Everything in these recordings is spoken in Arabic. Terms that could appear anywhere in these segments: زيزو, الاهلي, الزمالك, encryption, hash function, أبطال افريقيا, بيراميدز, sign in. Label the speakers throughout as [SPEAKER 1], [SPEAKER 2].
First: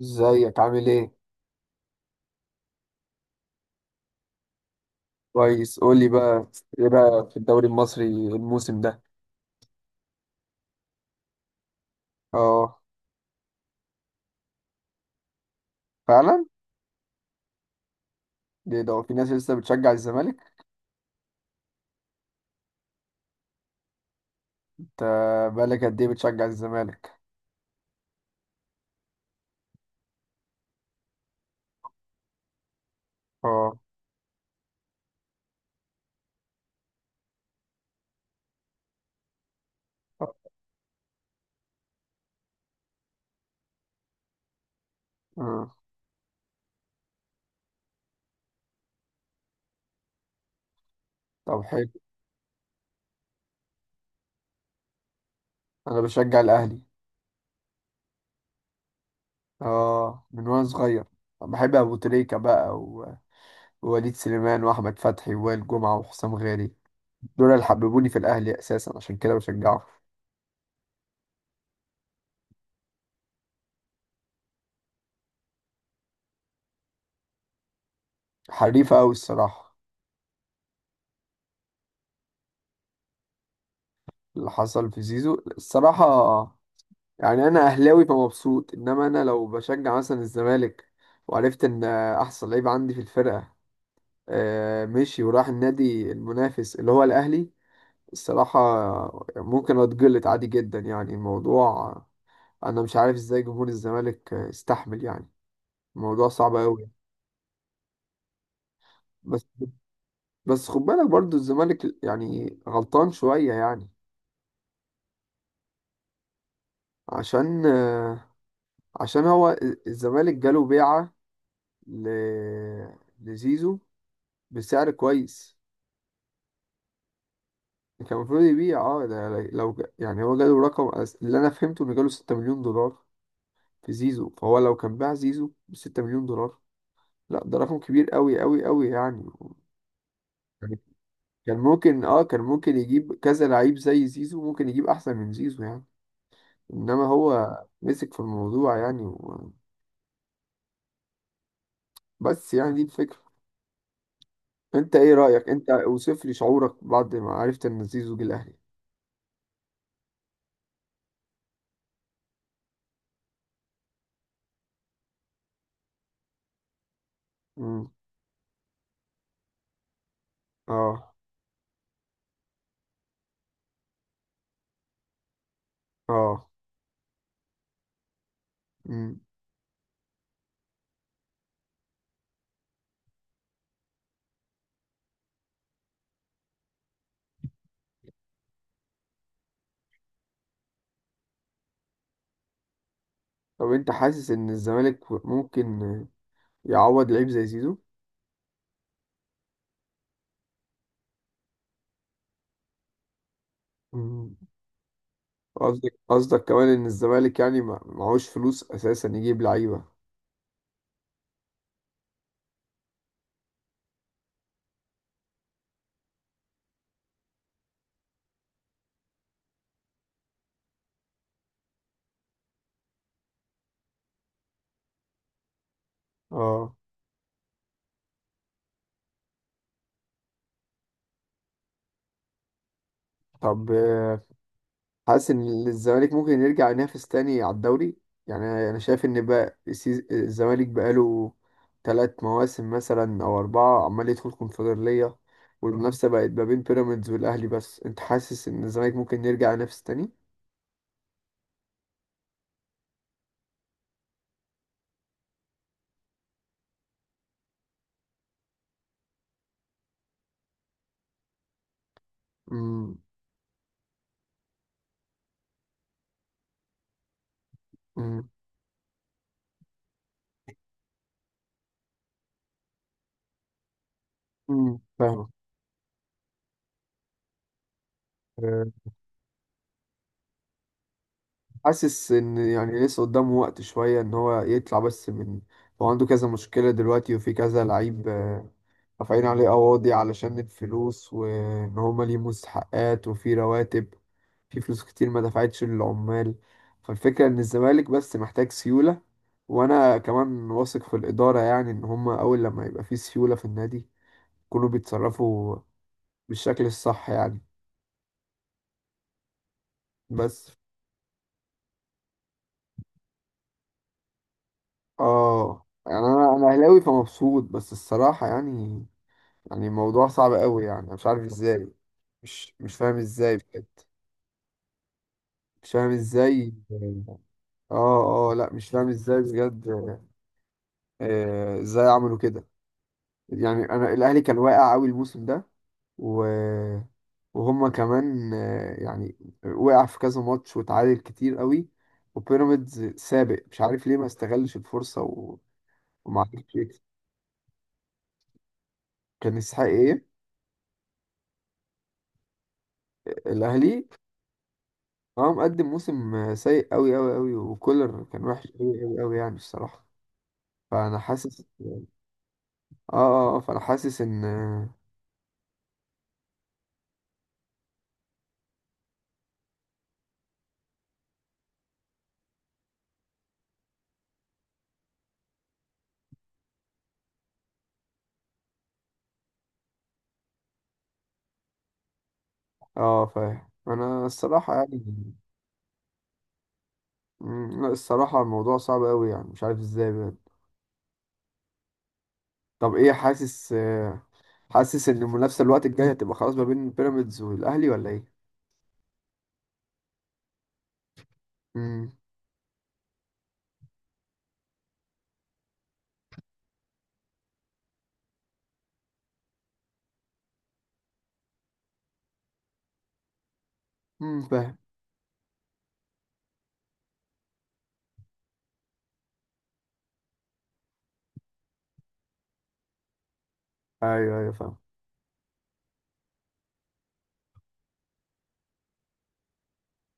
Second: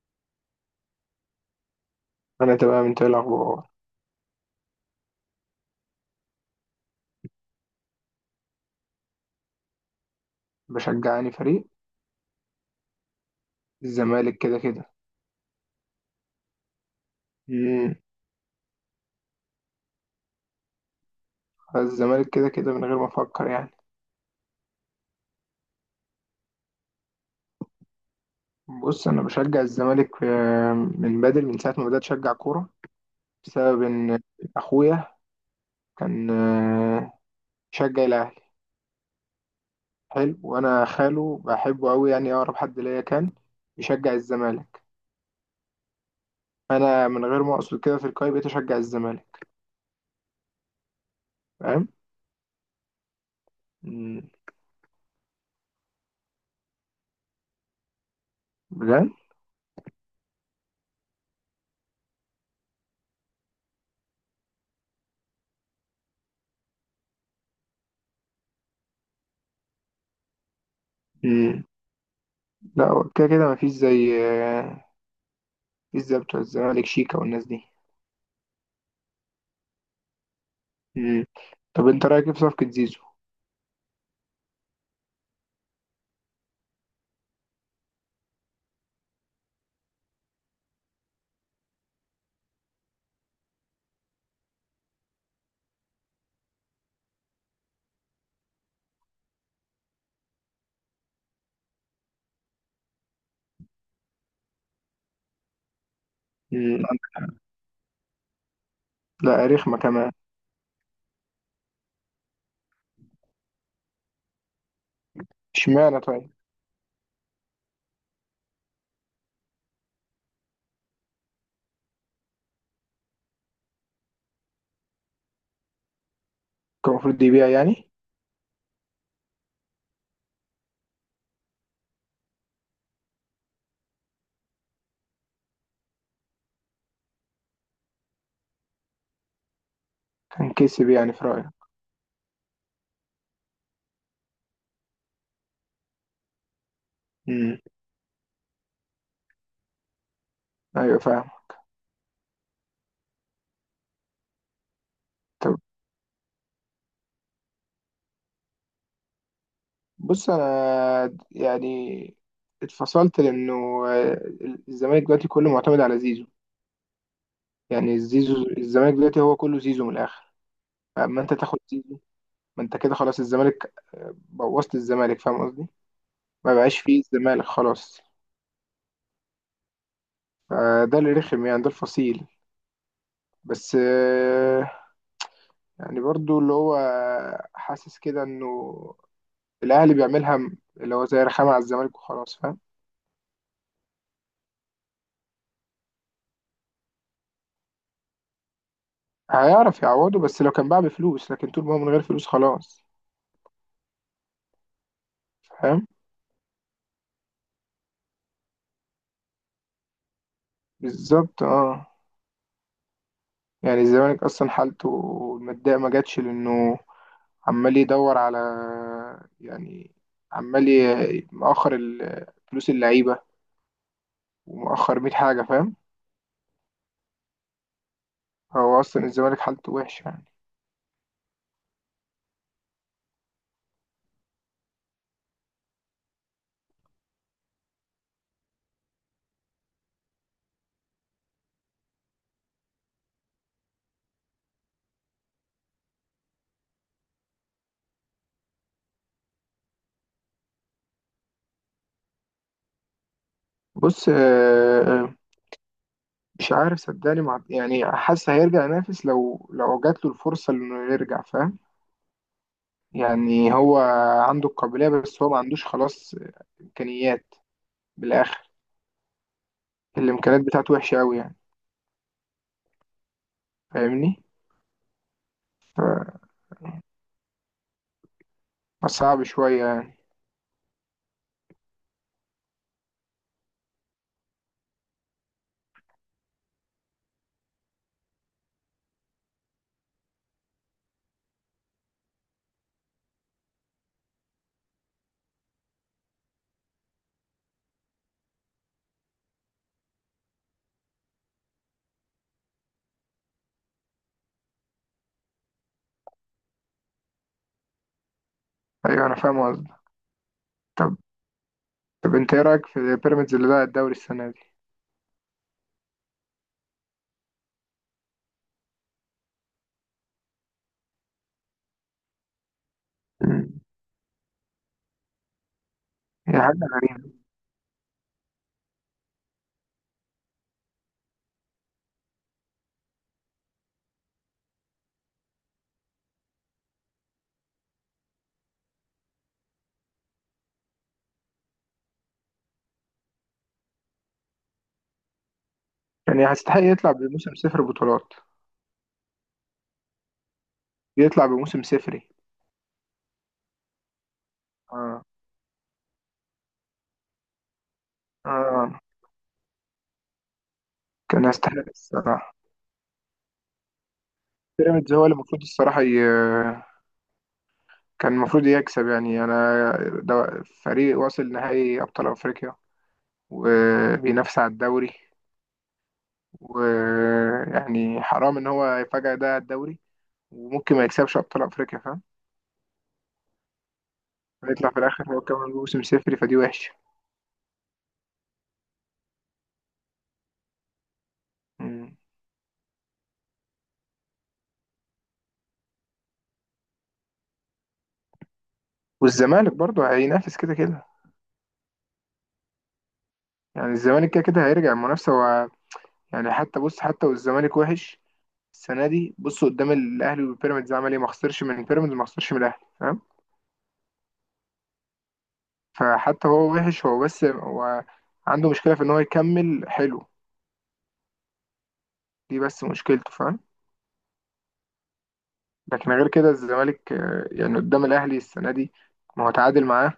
[SPEAKER 1] ازيك عامل ايه؟
[SPEAKER 2] انا تمام. انت إيه الاخبار؟
[SPEAKER 1] كويس، قول لي بقى. ايه رأيك في الدوري المصري الموسم ده؟
[SPEAKER 2] بشجعني فريق
[SPEAKER 1] اه.
[SPEAKER 2] الزمالك كده كده.
[SPEAKER 1] فعلا؟
[SPEAKER 2] امم
[SPEAKER 1] ليه ده هو في ناس لسه بتشجع الزمالك؟
[SPEAKER 2] الزمالك كده كده من غير ما افكر يعني.
[SPEAKER 1] انت بقالك قد ايه بتشجع الزمالك؟
[SPEAKER 2] بص انا بشجع الزمالك من بدري، من ساعه ما بدات اشجع كوره،
[SPEAKER 1] اه،
[SPEAKER 2] بسبب ان اخويا كان يشجع الاهلي، حلو وانا خاله بحبه قوي، يعني اقرب حد ليا كان يشجع الزمالك.
[SPEAKER 1] اه.
[SPEAKER 2] انا من غير ما اقصد كده في القايمه بقيت اشجع الزمالك،
[SPEAKER 1] طب، حلو.
[SPEAKER 2] فاهم؟ امم
[SPEAKER 1] انا بشجع الاهلي.
[SPEAKER 2] بجد.
[SPEAKER 1] اه، من وانا صغير بحب ابو تريكة بقى ووليد سليمان واحمد فتحي ووائل جمعة وحسام غالي. دول اللي حببوني في الاهلي اساسا، عشان كده بشجعه.
[SPEAKER 2] امم لا هو كده كده مفيش زي مفيش زي بتوع الزمالك، شيكا والناس دي.
[SPEAKER 1] حريفة قوي الصراحة.
[SPEAKER 2] مم. طب انت رايك ايه في صفقة زيزو؟
[SPEAKER 1] اللي حصل في زيزو الصراحة، يعني انا اهلاوي فمبسوط، انما انا لو بشجع مثلا الزمالك وعرفت ان احسن لعيب عندي في الفرقه مشي وراح النادي المنافس اللي هو الاهلي. الصراحه، ممكن اتجلط عادي جدا يعني الموضوع. انا مش عارف ازاي جمهور الزمالك استحمل يعني. الموضوع صعب
[SPEAKER 2] مم.
[SPEAKER 1] قوي. بس
[SPEAKER 2] لا رخمة كمان.
[SPEAKER 1] بس خد بالك برضو الزمالك يعني غلطان شويه يعني.
[SPEAKER 2] اشمعنى طيب؟
[SPEAKER 1] عشان آه، عشان هو الزمالك جاله بيعه ل- لزيزو بسعر كويس.
[SPEAKER 2] كان المفروض يبيع يعني؟
[SPEAKER 1] كان المفروض يبيع، اه ده لو يعني هو جاله رقم اللي انا فهمته انه جاله 6 مليون دولار في زيزو، فهو لو كان باع زيزو ب 6 مليون دولار، لا ده رقم كبير قوي قوي قوي يعني.
[SPEAKER 2] كان
[SPEAKER 1] يعني
[SPEAKER 2] كسب يعني في رأيك؟
[SPEAKER 1] كان ممكن يجيب كذا لعيب زي زيزو، ممكن يجيب احسن من زيزو يعني. انما هو
[SPEAKER 2] مم.
[SPEAKER 1] مسك في الموضوع يعني
[SPEAKER 2] ايوه فاهم.
[SPEAKER 1] بس يعني دي الفكرة. انت ايه رأيك،
[SPEAKER 2] طب
[SPEAKER 1] انت اوصف لي شعورك بعد ما عرفت ان زيزو جه الاهلي.
[SPEAKER 2] بص، انا يعني اتفصلت، لانه آه، الزمالك دلوقتي كله معتمد على زيزو.
[SPEAKER 1] امم.
[SPEAKER 2] يعني زيزو، الزمالك دلوقتي هو كله زيزو من الاخر.
[SPEAKER 1] اه.
[SPEAKER 2] فاما انت تاخد زيزو، ما انت كده خلاص الزمالك بوظت الزمالك، فاهم قصدي؟
[SPEAKER 1] اه.
[SPEAKER 2] ما بقاش فيه الزمالك خلاص.
[SPEAKER 1] امم.
[SPEAKER 2] فده اللي رخم يعني، ده الفصيل. بس آه، يعني برضو اللي هو حاسس كده انه الاهلي بيعملها اللي هو زي رخامه على الزمالك وخلاص، فاهم؟
[SPEAKER 1] طب انت حاسس ان الزمالك ممكن يعوض لعيب زي زيزو؟
[SPEAKER 2] هيعرف يعوضه بس لو كان باع بفلوس، لكن طول ما هو من غير فلوس خلاص.
[SPEAKER 1] مم.
[SPEAKER 2] فاهم،
[SPEAKER 1] قصدك كمان ان الزمالك يعني معهوش فلوس اساسا يجيب لعيبه.
[SPEAKER 2] بالظبط اه. يعني الزمالك اصلا حالته الماديه ما جاتش، لانه عمال يدور على، يعني عمال مؤخر فلوس اللعيبه، ومؤخر 100 حاجه، فاهم.
[SPEAKER 1] اه.
[SPEAKER 2] هو اصلا الزمالك حالته وحشه يعني.
[SPEAKER 1] طب، حاسس ان الزمالك ممكن يرجع ينافس تاني على الدوري؟ يعني انا شايف ان بقى الزمالك بقاله ثلاث مواسم مثلا او اربعه عمال يدخل كونفدراليه. مم. والمنافسه بقت ما بين بيراميدز والاهلي، بس انت حاسس ان الزمالك ممكن يرجع ينافس تاني؟
[SPEAKER 2] بص مش عارف صدقني، مع يعني حاسس هيرجع ينافس لو جات له الفرصة انه يرجع، فاهم؟
[SPEAKER 1] مم.
[SPEAKER 2] يعني هو عنده القابلية، بس هو ما عندوش خلاص امكانيات. بالاخر الامكانيات بتاعته وحشة قوي يعني، فاهمني؟
[SPEAKER 1] مم. فاهم.
[SPEAKER 2] فصعب شوية يعني.
[SPEAKER 1] حاسس ان يعني لسه قدامه وقت شوية ان هو يطلع، بس من هو عنده كذا مشكلة دلوقتي وفي كذا لعيب رافعين عليه قواضي علشان الفلوس وان هما ليه مستحقات وفي رواتب، في فلوس كتير ما دفعتش للعمال. فالفكرة ان الزمالك بس محتاج سيولة، وانا كمان واثق في الإدارة يعني ان هما اول لما يبقى في سيولة في النادي، يكونوا بيتصرفوا بالشكل الصح يعني.
[SPEAKER 2] ايوه انا فاهم قصدك.
[SPEAKER 1] بس.
[SPEAKER 2] طب طب انت ايه رايك في بيراميدز اللي بقى الدوري السنة دي؟
[SPEAKER 1] اه، يعني انا اهلاوي فمبسوط بس الصراحة يعني، يعني الموضوع صعب قوي يعني. أنا مش عارف ازاي، مش فاهم ازاي
[SPEAKER 2] مم.
[SPEAKER 1] بجد. مش فاهم
[SPEAKER 2] هي
[SPEAKER 1] ازاي.
[SPEAKER 2] حاجة غريبة.
[SPEAKER 1] اه، اه، لا مش فاهم ازاي بجد. ازاي عملوا كده. يعني انا الاهلي كان واقع قوي الموسم ده و... وهما كمان يعني وقع في كذا ماتش واتعادل كتير قوي. وبيراميدز سابق مش عارف ليه ما استغلش الفرصة وما
[SPEAKER 2] يعني
[SPEAKER 1] عرفش
[SPEAKER 2] هيستحق
[SPEAKER 1] يكسب.
[SPEAKER 2] يطلع بموسم صفر بطولات،
[SPEAKER 1] كان يستحق ايه؟
[SPEAKER 2] يطلع بموسم صفري.
[SPEAKER 1] الاهلي
[SPEAKER 2] اه
[SPEAKER 1] هو مقدم موسم سيء قوي قوي قوي، وكولر كان وحش
[SPEAKER 2] اه
[SPEAKER 1] قوي قوي قوي يعني الصراحة. فأنا
[SPEAKER 2] كان
[SPEAKER 1] حاسس،
[SPEAKER 2] يستحق
[SPEAKER 1] اه.
[SPEAKER 2] الصراحة.
[SPEAKER 1] اه، فأنا حاسس إن.
[SPEAKER 2] بيراميدز هو اللي المفروض الصراحة ي... كان المفروض يكسب يعني. انا ده فريق واصل نهائي ابطال افريقيا، وبينافس على الدوري. ويعني حرام ان هو يفاجئ ده على الدوري، وممكن ما يكسبش ابطال افريقيا، فاهم؟
[SPEAKER 1] اه فاهم، أنا الصراحة
[SPEAKER 2] هيطلع في
[SPEAKER 1] يعني.
[SPEAKER 2] الاخر هو كمان موسم صفري، فدي وحشه.
[SPEAKER 1] لا الصراحة الموضوع صعب قوي يعني مش عارف ازاي بجد.
[SPEAKER 2] مم.
[SPEAKER 1] طب ايه، حاسس حاسس إن المنافسة الوقت الجاي هتبقى خلاص ما بين بيراميدز والأهلي ولا ايه؟
[SPEAKER 2] والزمالك برضه هينافس كده كده.
[SPEAKER 1] امم.
[SPEAKER 2] يعني الزمالك كده كده هيرجع المنافسه و... يعني حتى بص، حتى والزمالك وحش السنه دي، بص قدام الاهلي والبيراميدز عمل ايه؟ ما خسرش من بيراميدز، ما خسرش من الاهلي.
[SPEAKER 1] فاهم.
[SPEAKER 2] فحتى هو وحش، هو بس هو عنده مشكلة في إن هو يكمل حلو، دي بس مشكلته، فاهم؟
[SPEAKER 1] ايوه، ايوه، فاهم.
[SPEAKER 2] لكن غير كده الزمالك يعني قدام الأهلي السنة دي، ما هو تعادل معاه،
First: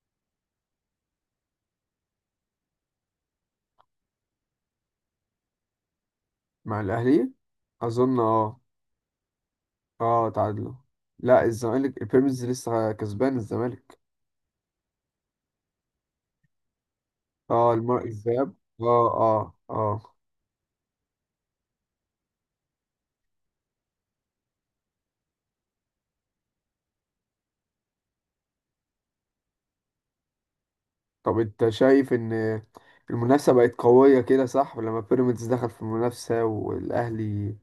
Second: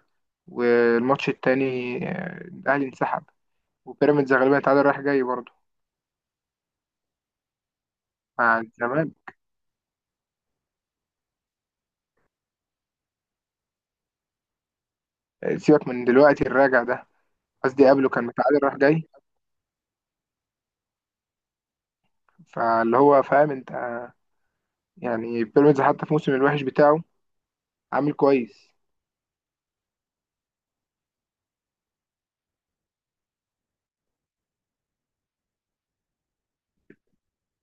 [SPEAKER 2] والماتش التاني الأهلي انسحب. وبيراميدز غالبا تعادل رايح جاي برضه
[SPEAKER 1] مع الأهلي، أظن،
[SPEAKER 2] مع
[SPEAKER 1] اه.
[SPEAKER 2] الزمالك.
[SPEAKER 1] اه، تعادلوا. لا الزمالك بيراميدز لسه كسبان الزمالك.
[SPEAKER 2] سيبك من دلوقتي الراجع ده،
[SPEAKER 1] اه،
[SPEAKER 2] قصدي
[SPEAKER 1] الماء
[SPEAKER 2] قبله كان
[SPEAKER 1] الذهب.
[SPEAKER 2] متعادل رايح
[SPEAKER 1] اه،
[SPEAKER 2] جاي.
[SPEAKER 1] اه، اه.
[SPEAKER 2] فاللي هو فاهم أنت يعني بيراميدز حتى في موسم الوحش بتاعه عامل كويس.
[SPEAKER 1] طب انت شايف ان المنافسة بقت قوية كده، صح؟ لما بيراميدز دخل في المنافسة والاهلي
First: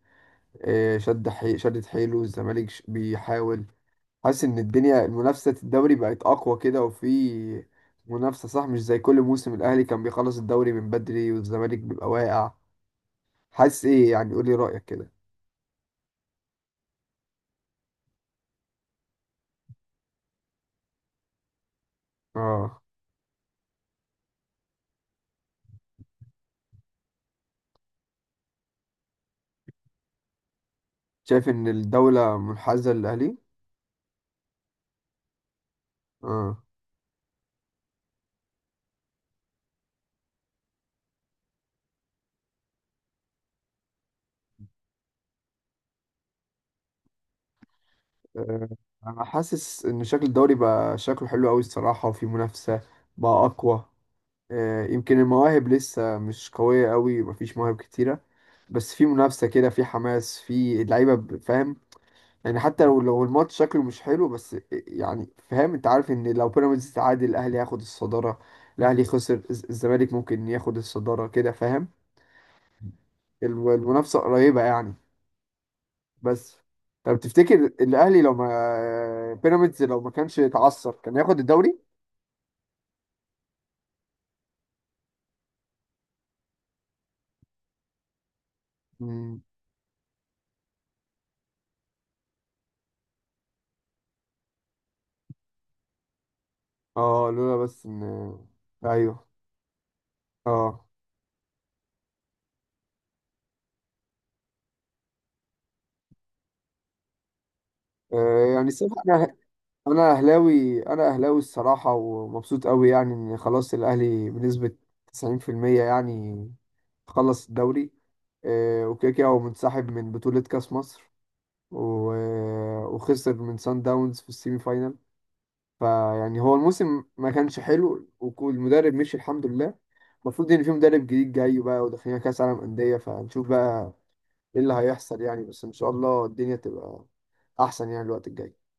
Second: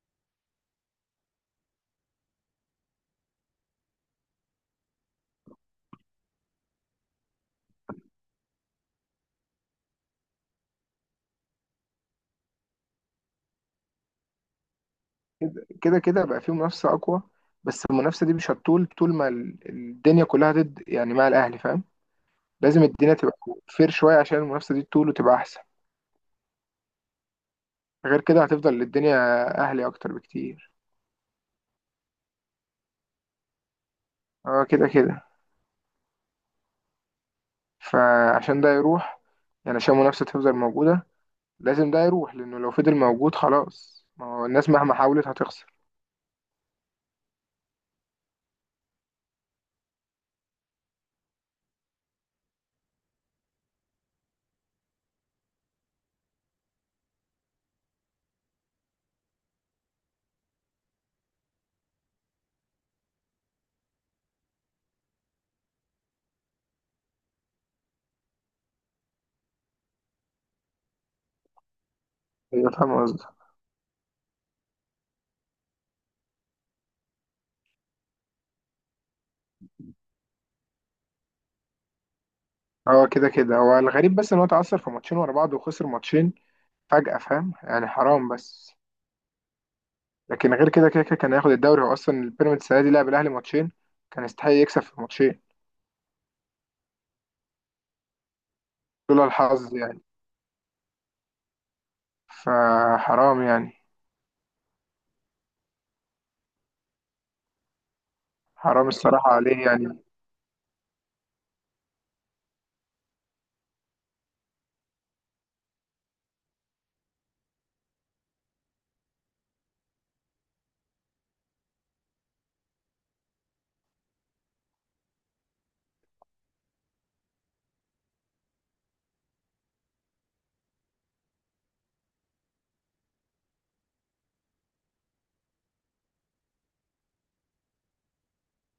[SPEAKER 1] شد شدت حيله، والزمالك بيحاول. حاسس ان الدنيا المنافسة الدوري بقت اقوى كده، وفي منافسة، صح؟ مش زي كل موسم الاهلي كان بيخلص الدوري من بدري والزمالك بيبقى واقع. حاسس ايه يعني؟ قولي رأيك كده.
[SPEAKER 2] كده كده بقى فيه منافسة أقوى، بس المنافسة دي مش هتطول طول ما الدنيا كلها ضد يعني، مع الأهلي، فاهم؟
[SPEAKER 1] اه،
[SPEAKER 2] لازم الدنيا تبقى فير شوية عشان المنافسة دي تطول وتبقى أحسن. غير كده هتفضل الدنيا أهلي أكتر بكتير.
[SPEAKER 1] شايف ان الدولة منحازة للاهلي.
[SPEAKER 2] اه كده كده.
[SPEAKER 1] اه،
[SPEAKER 2] فعشان ده يروح، يعني عشان المنافسة تفضل موجودة، لازم ده يروح، لأنه لو فضل موجود خلاص ما هو الناس مهما حاولت هتخسر.
[SPEAKER 1] آه، انا حاسس ان شكل الدوري بقى شكله حلو قوي الصراحه، وفي منافسه بقى اقوى. يمكن المواهب لسه مش قويه قوي، مفيش مواهب كتيره، بس في منافسه كده، في حماس في اللعيبه فاهم. يعني حتى لو الماتش شكله مش حلو بس يعني فاهم. انت عارف ان لو بيراميدز تعادل الاهلي هياخد الصداره، الاهلي خسر الزمالك ممكن ياخد الصداره كده، فاهم.
[SPEAKER 2] أيوة فاهم قصدي.
[SPEAKER 1] المنافسه قريبه يعني. بس، طب تفتكر الاهلي لو ما كانش اتعثر كان ياخد الدوري؟
[SPEAKER 2] اه كده كده هو الغريب، بس إن هو اتعثر في ماتشين ورا بعض، وخسر ماتشين فجأة، فاهم يعني، حرام بس.
[SPEAKER 1] مم.
[SPEAKER 2] لكن غير كده كده كان هياخد الدوري. هو اصلا البيراميدز السنه دي لعب الاهلي ماتشين، كان يستحق يكسب في الماتشين،
[SPEAKER 1] اه، لولا بس ان،
[SPEAKER 2] لولا
[SPEAKER 1] ايوه،
[SPEAKER 2] الحظ يعني.
[SPEAKER 1] اه،
[SPEAKER 2] فحرام يعني،
[SPEAKER 1] يعني
[SPEAKER 2] حرام
[SPEAKER 1] الصراحه
[SPEAKER 2] الصراحه
[SPEAKER 1] انا،
[SPEAKER 2] عليه يعني.
[SPEAKER 1] انا اهلاوي انا اهلاوي الصراحه ومبسوط قوي يعني ان خلاص الاهلي بنسبه 90% يعني خلص الدوري. وكده كده هو منسحب من بطوله كاس مصر و... وخسر من سان داونز في السيمي فاينال. فيعني هو الموسم ما كانش حلو، والمدرب مشي الحمد لله. المفروض ان في مدرب جديد جاي بقى، وداخلين كاس عالم انديه، فهنشوف بقى ايه اللي هيحصل يعني. بس ان شاء الله الدنيا تبقى احسن يعني الوقت الجاي.